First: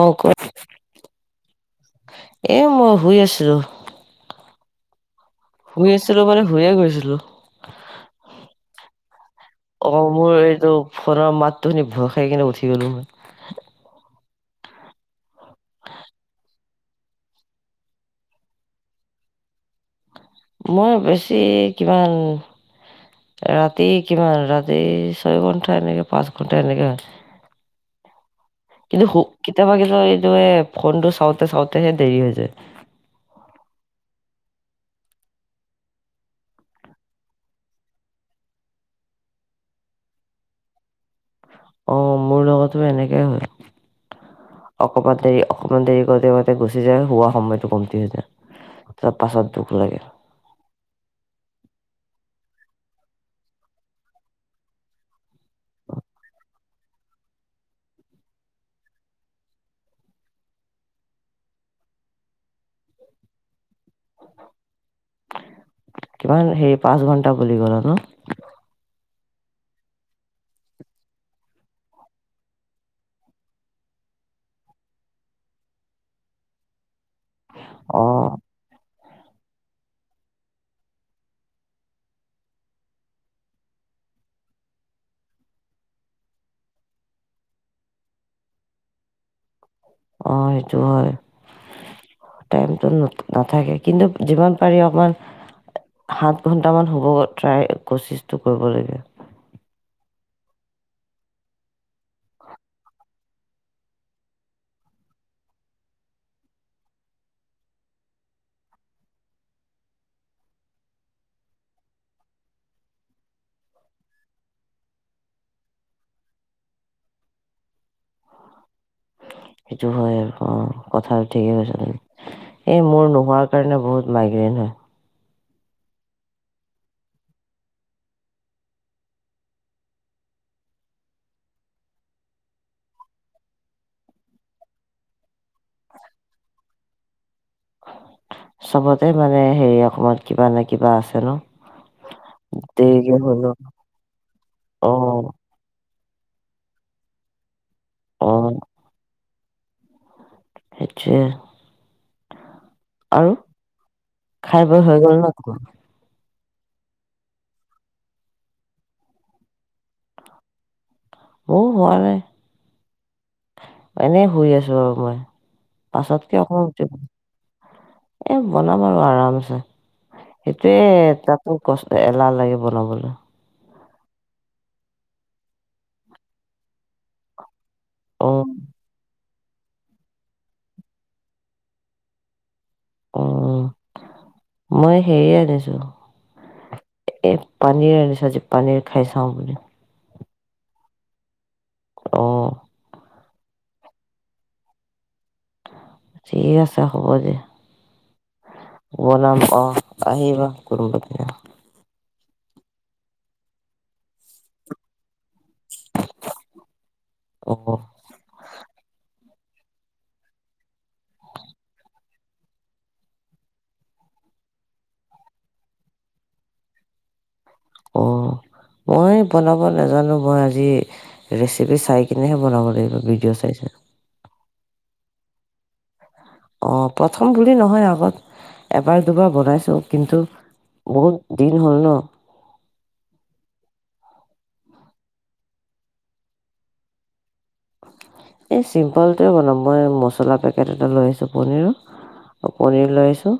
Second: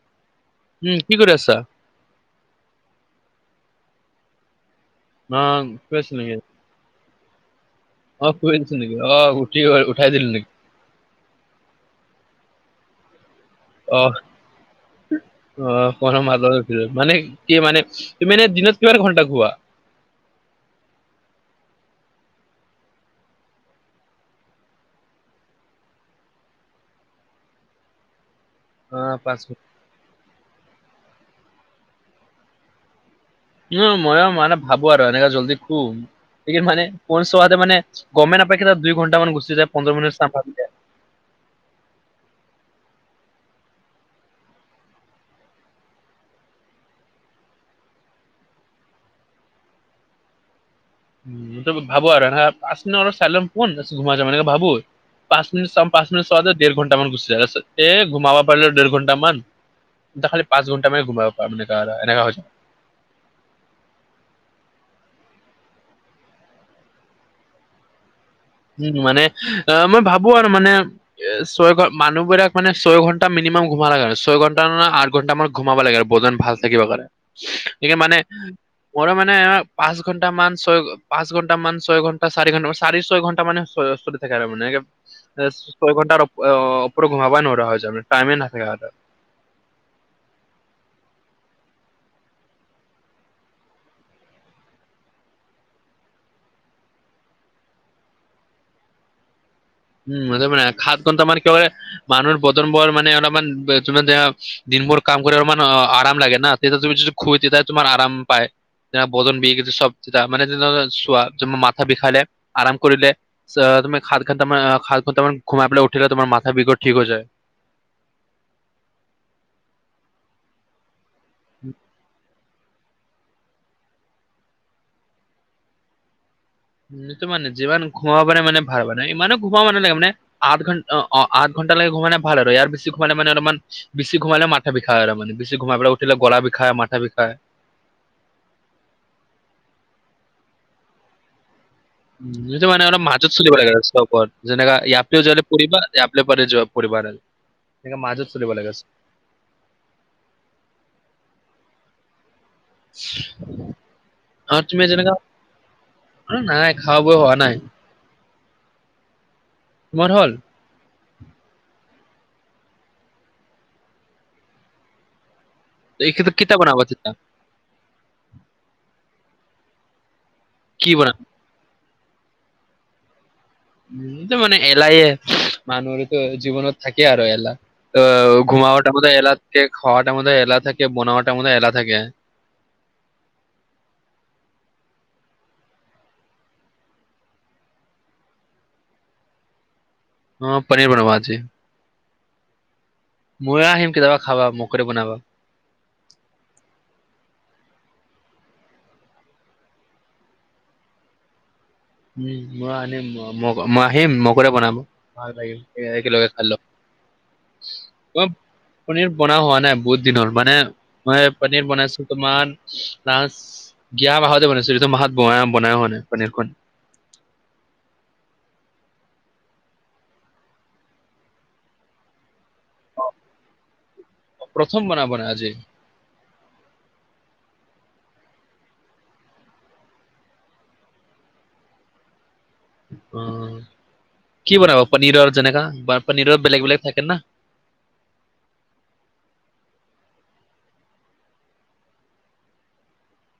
অঁ ক? উম কি কৰি আছা? এ মই শুই আছিলোঁ। অ শুই আছিল আছিলোঁ নেকি? মানে শুয়ে গৈছিলোঁ। অ শুয়ে গৈছিল নেকি? অ উঠি গ উঠাই দিলোঁ নেকি? খোৰৰ মাতটো শুনি, ভয় খাই কিনে উঠি গলোঁ ম অ, অ, [inaudible] মানে কি মানে তুমি এনে দিনত কিমান ঘণ্টা খোৱা? মই বেছি, কিমান ৰাতি কিমান ৰাতি, ছয় ঘন্টা, এনেকে পাঁচ ঘণ্টা, এনেকে হয়। অ কিন্তু খো, পাঁচ কেতিয়াবা- কেতিয়াবা এইটো ফোনটো চাওঁতে, চাওঁতেহে দেৰি হৈ যায়। উ, ময়ো মানে ভাবো আৰু, এনেকে জলদি সুম। ন, মানে ফোন চোৱাও মানে, গমে নিপায়, দুই ঘণ্টামান গুচি যায়, পোন্ধৰ মিনিটি চ অ, মোৰ লগতো এনেকেই হয়। অকমান, দেৰি অকমান দেৰি কৰোতে কৰোতে, গুচি যায় হোৱা সময়টো কমকে যায়। তাৰ পাছত, দুখ লাগে। উম, ভাবো আৰু, এ আছে ন, অলপ চাই ল, ফোন মাজে মাজে ভাবো। পাঁচ মিনিট চাম, পাঁচ মিনিট চোৱাতে দুই ঘণ্ট মান গুচি যায়, এ, ঘুমাব পাৰিল দেৰ ঘণ্টা মান [unintelligible] কিমান হে, পাঁচ ঘন্টা বুলি গ'লে নে উম, মানে অ, মই ভাবো আৰু মানে এ, ছয় ঘ, মানুহবিলাক মানে ছয় ঘণ্টা মিনিমাম ঘোমা লাগে, আৰু ছয় ঘণ্টা নে আঠ ঘণ্টা মান ঘোমাব লাগে আৰু বজন ভাল থাকিব পাৰে, কাৰণে সেইে অ মানে মোৰ মানে পাঁচ ঘন্টা মান, ছয় পাঁচ ঘন্টা মান, ছয় ঘন্টা চাৰি ঘ-চাৰি ছয় ঘ [inaudible] ছয় ঘণ্টাৰ ওপৰত ঘোমাবাই নোৱাৰোৱা হৈছো, টাইমে নাথাকা হৈছে। অ, সেইটো হয়। টাইমটো নাথাকে কিন্তু, যিমান পাৰি অকণমান সাত ঘন্টামান হুব, ট্ৰাই কচিছটো কৰিব লগে। উম, [inaudible] একে বাৰে মানুহৰ বতন বৰ মানে অলমান, তোমাৰ যে দিনবোৰ কাম কৰি অলমান আৰাম লাগে না, তে তুমি খুই দিলে, তোমাৰ আৰাম পায়। যে, বদন বিষ, চব যেয়া মান চোৱা যে মাথা বিষালে, আৰাম কৰিলে। তুমি সাত ঘণ্টা মান খ, মান ঘোমাই পেলাই উঠিলে তোমাৰ মথা বিঘ ঠিক হৈ যায়। সেইটো হয়, আৰু অ কথা ঠিকেই কৈছা তুমি। এই মোৰ নোহোৱাৰ কাৰণে বহুত মাইগ্ৰেইন হয়। যোনটো মানে যিমান খুৱা পানে মানে ভাল মানে ইমানো ঘোমাব ম, নোলাগে মানে আঠ ঘণ্টা অ, আঠ ঘণ্টা লকে ঘোমানাই ভাল আৰু ইয়, বেছি ঘোমানে মান অলপমান বেছি ঘোমালেও মথা বিষায় আৰু মানে বেছি ঘোমাই পেল উঠিলে, গ'লা বিষায়, মাথা বিষায়। চবতে মানে, হেৰি অকমান কিবা নে, কিবা আছে ন। যোনটো মানে অলপ দেৰিকে মাজত চলিব হ'লেও লাগে, আৰু চটপত যেনেকা ইয়িও অঁ অঁ [unintelligible] আচ্ছা। আৰু, আৰু খাই তুমি বৈ হৈ যেনেকা গ'ল ন। নাই, খোৱা বোৱা হোৱা নাই। [inaudible] অ, হোৱা নাই, এনে শুই আছো আৰু অকনমান। পাছত এইটো কে, কেতিয়া অকমান বনাবা উঠিম। তেতিয়া এ, বনাম আৰু আৰামছে, সেইটোয়ে কি বনাবা তাত ইমান কষ্ট এলাহ লাগিব লবলে। এইটো মানে এলাহে মানুহৰতো জীৱনত থাকে আৰু এলাহ। অ অঁ ঘুমাব টাইমতো এলাহ থাকে, খোৱা টাইমতো এলাহ থাকে, বনোৱা টাইমতো এলাহ থাকে। উম, মই হেৰিয়ে আনিছো। এ পনীৰ আনিছো আজি পনীৰ খাই চাওঁ বুলি। অ পনীৰ বনাম আজি। অ। ম‌ইয়ো আহিম কেতিয়াবা খাবা মোকে দি বনাবা। ঠিক আছে হ'ব দিয়া। বনাম অ আহিবা কোনোবা দিনা। উম মই আনিম ম মই আহিম মোৰ কাৰণে বনাব। ভাল লাগিল একে লগে খালেন। অঁ অ। কম পনীৰ বনোৱা হোৱা নাই বহুত দিন হ'ল। মানে মই পনীৰ বনাইছো তোমাৰ লাষ্ট - গিয়া মাহতে বনাইছো এইটো মাহত ব বনাৱাই হোৱা নাই পনীৰখন। অঁ মই বনাব নাজানো মই আজি ৰেচিপি চাই কিনেহে বনাব- লাগিব ভিডিঅ' চাই চাই। প্ৰথম বনাব মানে আজি? অ প্ৰথম বুলি নহয় আগত এবাৰ দুবাৰ বনাইছো কিন্তু - বহুত দিন হ'ল ন। উম কি বনাব পনীৰৰ যেনেকা পনীৰৰ বেলেগ বেলেগ থাকে না। এই চিম্পলটোৱে বনাম মই মছলা পেকেট এটা লৈ আছোঁ পনীৰৰ। আৰু পনিৰ লৈ আছোঁ।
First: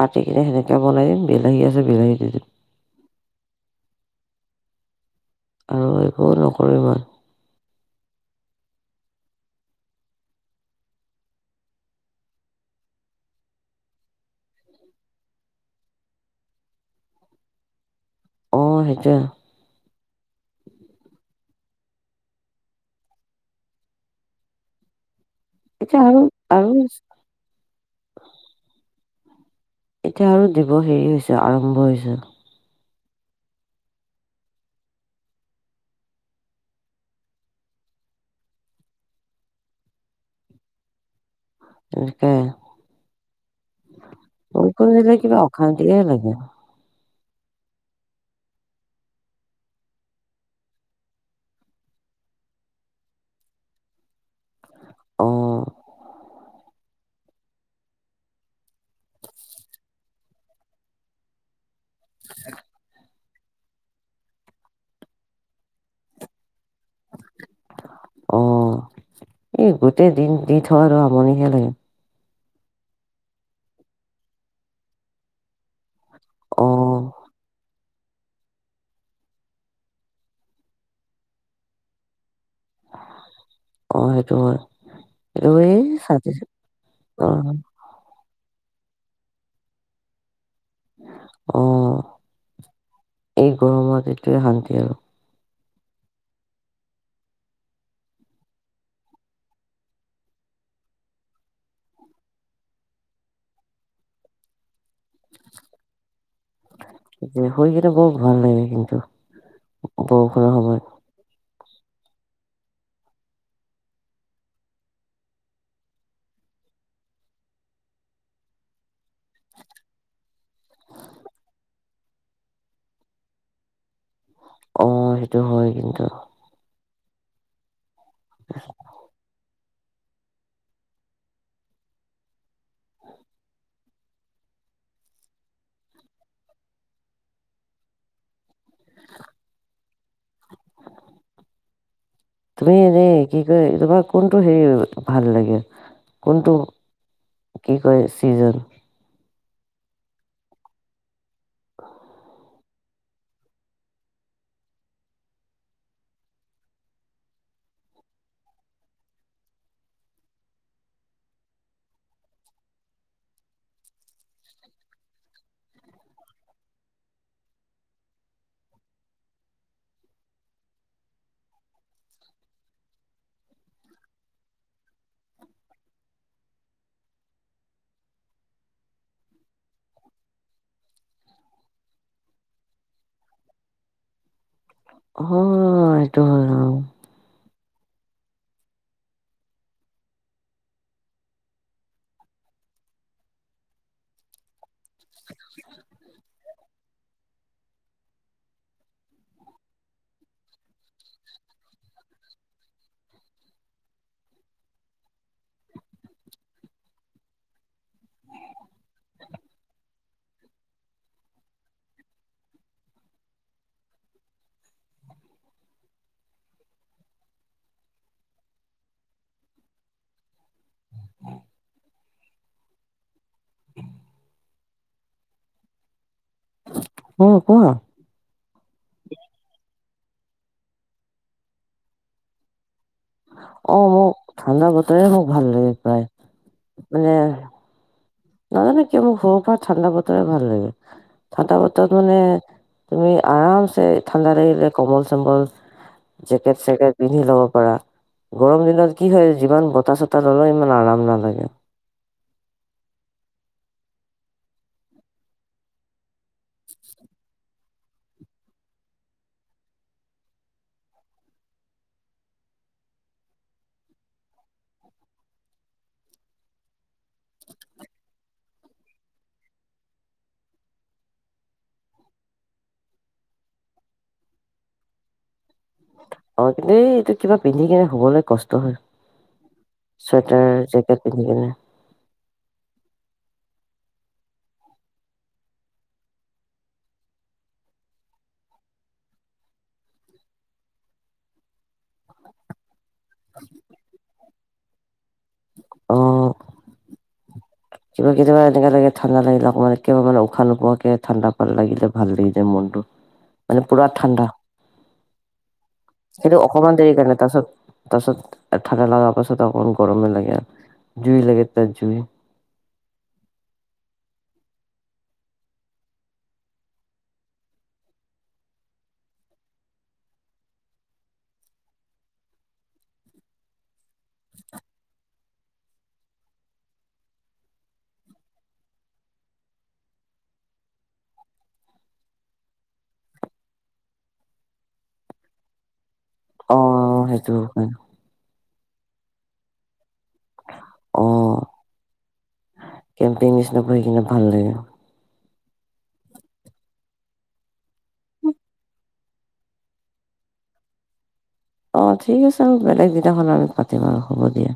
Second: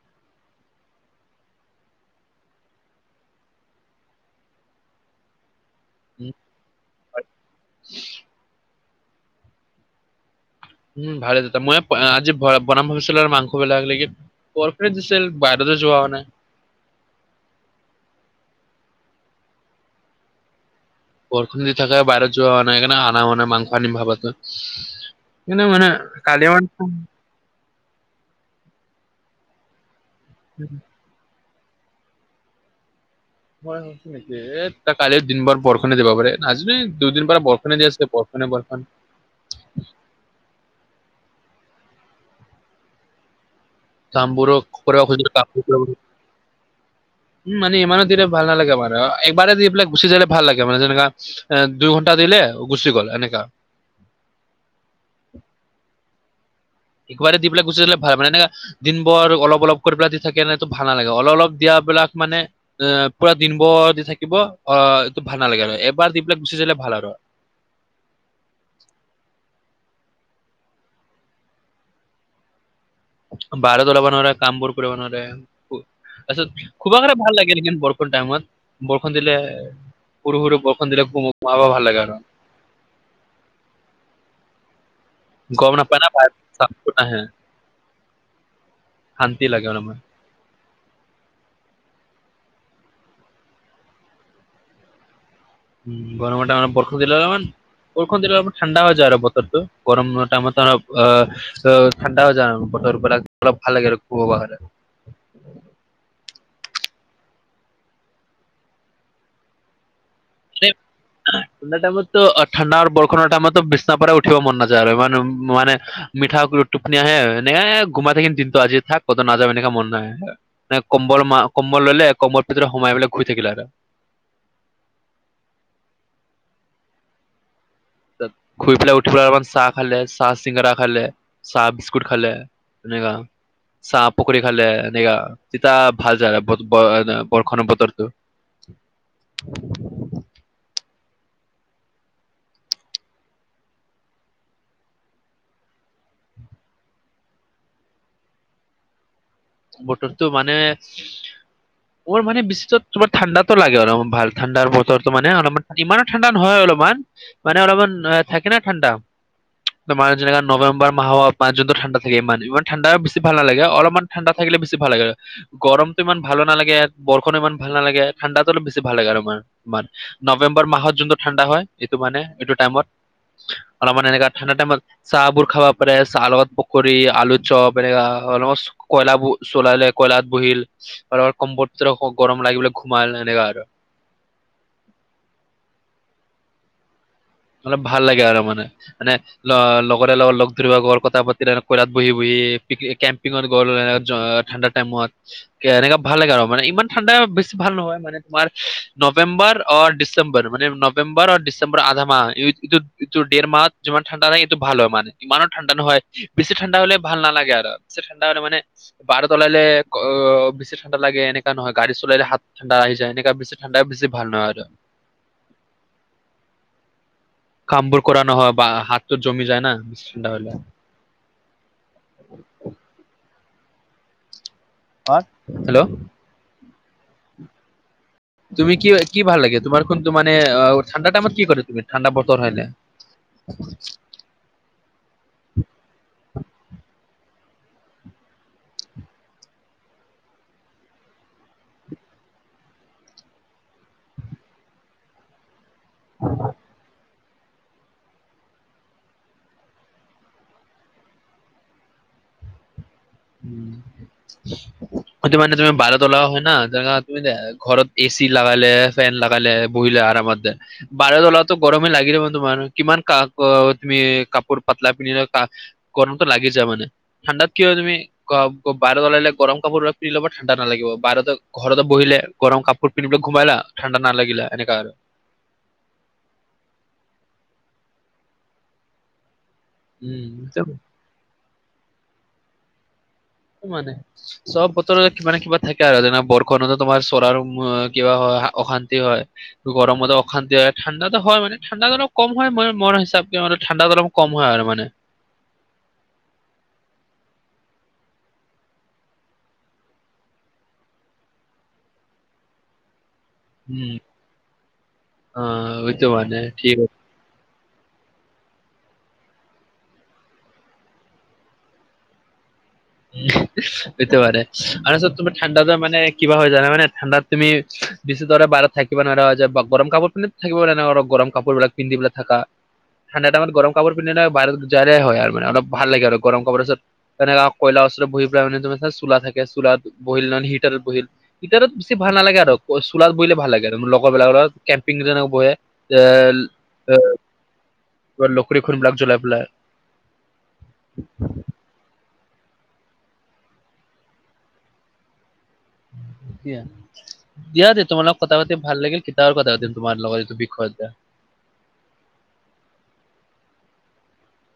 কাটি কিনে সেনেকে বনাই দিম বিলাহী আছে বিলাহী দি দিম। আৰু একো নকৰোঁ ইমান। উম' ভালে দিয়া। মই আজি বনাম ভাবিছিলোঁ আৰু মাংস বিলাক লেগি - কৰ্পৰেট দিছিল বাহিৰতে যোৱা হোৱা নাই। অ' সেইটো। বৰষুণ দি থাকে বাহিৰত যোৱা হোৱা নাই সেইকাৰণে আনা হোৱা নাই মাংস আনিম ভাব আছিল। এনেই মানে এতিয়া আৰু [unintelligible] আৰু এতিয়া আৰু দিব হেৰি হৈছে আৰম্ভ হৈছে আও। মই ভাবিছো নেকি? এ ত কালি দিন বাৰ বৰষুণে দিব পাৰে, আজি দুইদিন পৰা বৰষুণে দি আছে বৰষুণে বৰষুণ। তাকে, কামবোৰো বৰষূণ কৰিব দিলে খুজিলো কিবা কামবোৰ কৰিব অশান্তিয়ে লাগে। উম মানে ইমানো দিলে ভাল নালাগে মানে, একবাৰে দিপেলাই গুচি যালে ভাল লাগে মানে যেনেকা - দুই ঘণ্টা দিলে গুচি গ'ল এনেকা। অ। ' একবাৰে দি পেলাই গুচি গলে ভাল মানে। এনেকে দিনভৰ অলপ অলপ কৰি পেলাই দি থাকিলে টো ভাল নালাগে অলপ অলপ - দিয়া বিলাক মানে এ- পুৰা দিন ভৰ দি থাকিব, অ এইটো ভাল নালাগে আৰু, এবাৰ দি পেলাই গুচি যালে ভাল আৰু। অ এই গোটেই দিন দি থকাতো আমনিহে লাগে। বাহিৰত ওলাব নোৱাৰে কাম বোৰ কৰিব নোৱাৰে। শু তাৰ অ পিছত শুব কাৰণে ভাল লাগে লেকিন বৰষুণ টাইমত। বৰষুণ দিলে, সৰু সৰু বৰষুণ দিলে ঘুমাবা ভাল লাগে আৰু। অ' সেইটো হয়। এইটো গম এই নাপায় ন ছাতি [unintelligible] নাহে, অ শান্তি লাগে মানে মন। অঁ, এই গৰমত এইটোৱে শান্তি আৰু। গৰম টাইমত বৰষুণ দিলে অলপমান বৰষুণ দিলে অলপ ঠাণ্ডা হৈ যায় আৰু বতৰটো গৰমৰ টাইমত আহ অ' ঠাণ্ডা হৈ যাই বতৰ পুৰা অলপ ভাল লাগে আৰু শুব কাৰণে। শুই কিনে বৰ ভাল লাগে কিন্তু, বৰ ছেম। ঠাণ্ডা টাইমতো ঠাণ্ডা আৰু বৰষুণৰ টাইমতটো বিচনা পৰে উঠিব মন নাযায় আৰু মানে মিঠা টোপনি আহে। এনেকে ঘোমাই থাকিম দিনটো আজি থাক কতো নাযাম এনেকা মন নাহে। ন কম্বল কম্বল ললে কম্বলৰ ভিতৰত সোমাই মেলি শুই থাকিলে আৰু। অঁ, সেইটো হয় কিন্তু। শুই পেলাই উঠি পেলাই একাপ চাহ খালে, চাহ চিংগৰা খালে, চাহ বিস্কুট খালে এনেকুৱা। চাহ পকৰি খালে এনেকুৱা। তেতিয়া ভাল যাই বৰষুণৰ বতৰটো। [inaudible] তুমি এনেই কি কয় তোমাৰ কোনটো হেৰি ভাল লাগে? কোনটো কি কয় চিজন? বতৰটো মানে, মোৰ মানে বিশেষকে তোমাৰ ঠাণ্ডাতো লাগে, অলপ ভাল ঠাণ্ডাৰ বতৰটো মানে অলপমান ইমান ঠাণ্ডা নহয় অলপমান। মানে অলপমান থাকে ন ঠাণ্ডা। তোমাৰ যেনেকা নৱেম্বৰ মাহৰ মাজতে ঠাণ্ডা থাকে ইমান, ইমান ঠাণ্ডা বেছি ভাল নালাগে, অলপমান ঠাণ্ডা থাকিলে বেছি ভাল লাগে। গৰমটো ইমান ভালো নালাগে, বৰষুণো ইমান ভাল নালাগে। ঠাণ্ডাতো অলপ বেছি ভাল লাগে আৰু অলপমান। নৱেম্বৰ মাহত যোনটো ঠাণ্ডা হয়, এইটো মানে এইটো টাইমত অলপমান এনেকা ঠাণ্ডা টাইমত, চাহ বোৰ খাব পাৰে, চাহ লগত পকৰী আলু চপ এনেকুৱা। অলপ কয়লা বোৰ জলালে কয়লাত বহিল কম্ফৰ্ত ধৰ গৰম লাগিব ঘোমাল এনেকা আৰু। হ'। অ' এইটো হয় অঁ। অলপ ভাল লাগে আৰু মানে, মানে লগৰে লগত লগ ধৰিব গল কথা পাতি কয়লাত বহি বহি কেম্পিঙত গ'ল ঠাণ্ডা টাইমত। এনেকা ভাল লাগে আৰু মানে ইমান ঠাণ্ডা বেছি ভাল নহয়, মানে তোমাৰ নৱেম্বৰ আৰু ডিচে ম্বৰ মানে নৱেম্বৰ আৰু ডিচেম্বৰ আধা মাহ হয়। এইটো, এইটো ডেৰ মাহ যিমান ঠাণ্ডা নাই এইটো ভাল হয় মানে। ইমানো ঠাণ্ডা নহয় বেছি ঠাণ্ডা হ'লে ভাল নালাগে আৰু বেছি ঠাণ্ডা হলে মানে বাহিৰত ওলালে অ', বেছি ঠাণ্ডা লাগে এনেকা নহয় গাড়ী চলালে হাত ঠাণ্ডা আহি যায়, এনেকােৱা ঠাণ্ডা বেছি ভাল নহয় আৰু। কামবোৰ কৰা নহয় বা হাতটো জমি যায় না ঠাণ্ডা হলে। অ' হেল্ল'! অঁ, কোৱা? তুমি কি কি ভাল লাগে, তোমাৰ কোনটো মানে ঠাণ্ডা টাইমত কি কৰে তুমি ঠাণ্ডা বতৰ হলে? অঁ অঁ, ঠাণ্ডা বতৰে মোক ভাল লাগে প্ৰায়। মানে নাজানো কিয় মোৰ সৰুৰ পৰা ঠাণ্ডা বতৰে ভাল লাগে। ঠাণ্ডা বতৰত মানে তুমি আৰামছে ঠাণ্ডা লাগিলে কমল চম্বল জেকেট-চেকেট পিন্ধি লব পাৰা, গৰম দিনত কি হয় যিমান বতাহ চতাহ ললে ইমান আৰাম নালাগে। উম। হয়টো মানে তুমি বাৰত লা হয় ন, তুমি দে ঘৰত এ চি লাগালে ফেন লগালে [unintelligible] দে বাৰত ওলালেও গৰমে লাগিল হয়, তোমাৰ কিমান ক তুমি কাপোৰ পাতলা পিন্ধিল গৰমটো লাগি যা মানে, ঠাণ্ডাত কি হয় তুমি বাৰত উলিয়ালে গৰম কাপোৰ পিন্ধি ল'ব ঠাণ্ডা নালাগিব বাৰ ঘৰতে বহিলে গৰম কাপোৰ পিন্ধিবিলাক ঘুমাই লা ঠাণ্ডা নালাগিলা এনেকা আৰু অ', কিন্তু এই এইটো কিবা পিন্ধি কিনে সোবলৈ কষ্ট হয় চুৱেটাৰ, উম জেকেট [unintelligible] মানে, চব বতৰত কিবা নে কিবা থাকে আৰু যেনে বৰষণতো তোমাৰ চৰাৰ কিবা হয় অশান্তি হয়। গৰমতে অশান্তি হয় ঠাণ্ডাটো হয় মানে ঠাণ্ডা অলপ কম হয় মন [unintelligible] মানে ঠাণ্ডাটো অলপ কম হয় আৰু মানে। অ', কিবা কেতিয়াবা এনেকে লাগে ঠাণ্ডা লাগিলে, অকমান মানে উশাহ নোপোৱাকে ঠাণ্ডা লাগিলে ভাল লাগি যায় মনটো। [inaudible] মানে পুৰা ঠাণ্ডা অ বুইছো মানে সেইটো ঠিক অকমান দেৰি কাৰণে তাৰপিছত তাৰ পিছত ঠাণ্ডা লগাৰ পাছত অকন গৰমে লাগে, আৰু জুই লাগে তাৰ জুই উম, সেইটোমানে তাৰপিছত তোমাৰ ঠাণ্ডা মানে কিবা হয় জানে মানে ঠাণ্ডাত তুমি বেছি দৰে বাহিৰত থাকিব নোৱাৰা যে বা গৰম কাপোৰ পিন্ধি থাকিব না গৰম কাপোৰ বিলাক পিন্ধিপেলাই থাকা। ঠাণ্ডাটাইমত গৰম কাপোৰ পিন্ধিলে [unintelligible] হয়, আৰু মানে অলপ ভাল লাগে আৰু গৰম কাপোৰৰ পিছত তেনেকা কয়লা ওচৰত বহি পেলাই মানে তোমাৰ চোলা থাকে চোলাত বহি নহয় হিটাৰত বহি হিতাৰত বেছি ভাল নালাগে আৰু চোলাত বহিলে ভাল লাগে আৰু লগৰবিলাকৰ লগ কেম্পিং [unintelligible] যেনে বহে। [unintelligible] অ', সেইটো হয়। [unintelligible] উম, কেম্পিং নিচিনা পঢ়ি কিনে ভাল লাগে। [unintelligible] দিয়া দে তোমাৰ লগত কথা পাতি ভাল লাগিল, কেতিয়াবা কথা পাতিম তোমাৰ লগত এইটো বিষয়ত। অ', ঠিক আছে ম বেলেগ দিনাখন আমি পাতিম আৰু হ'ব দিয়া।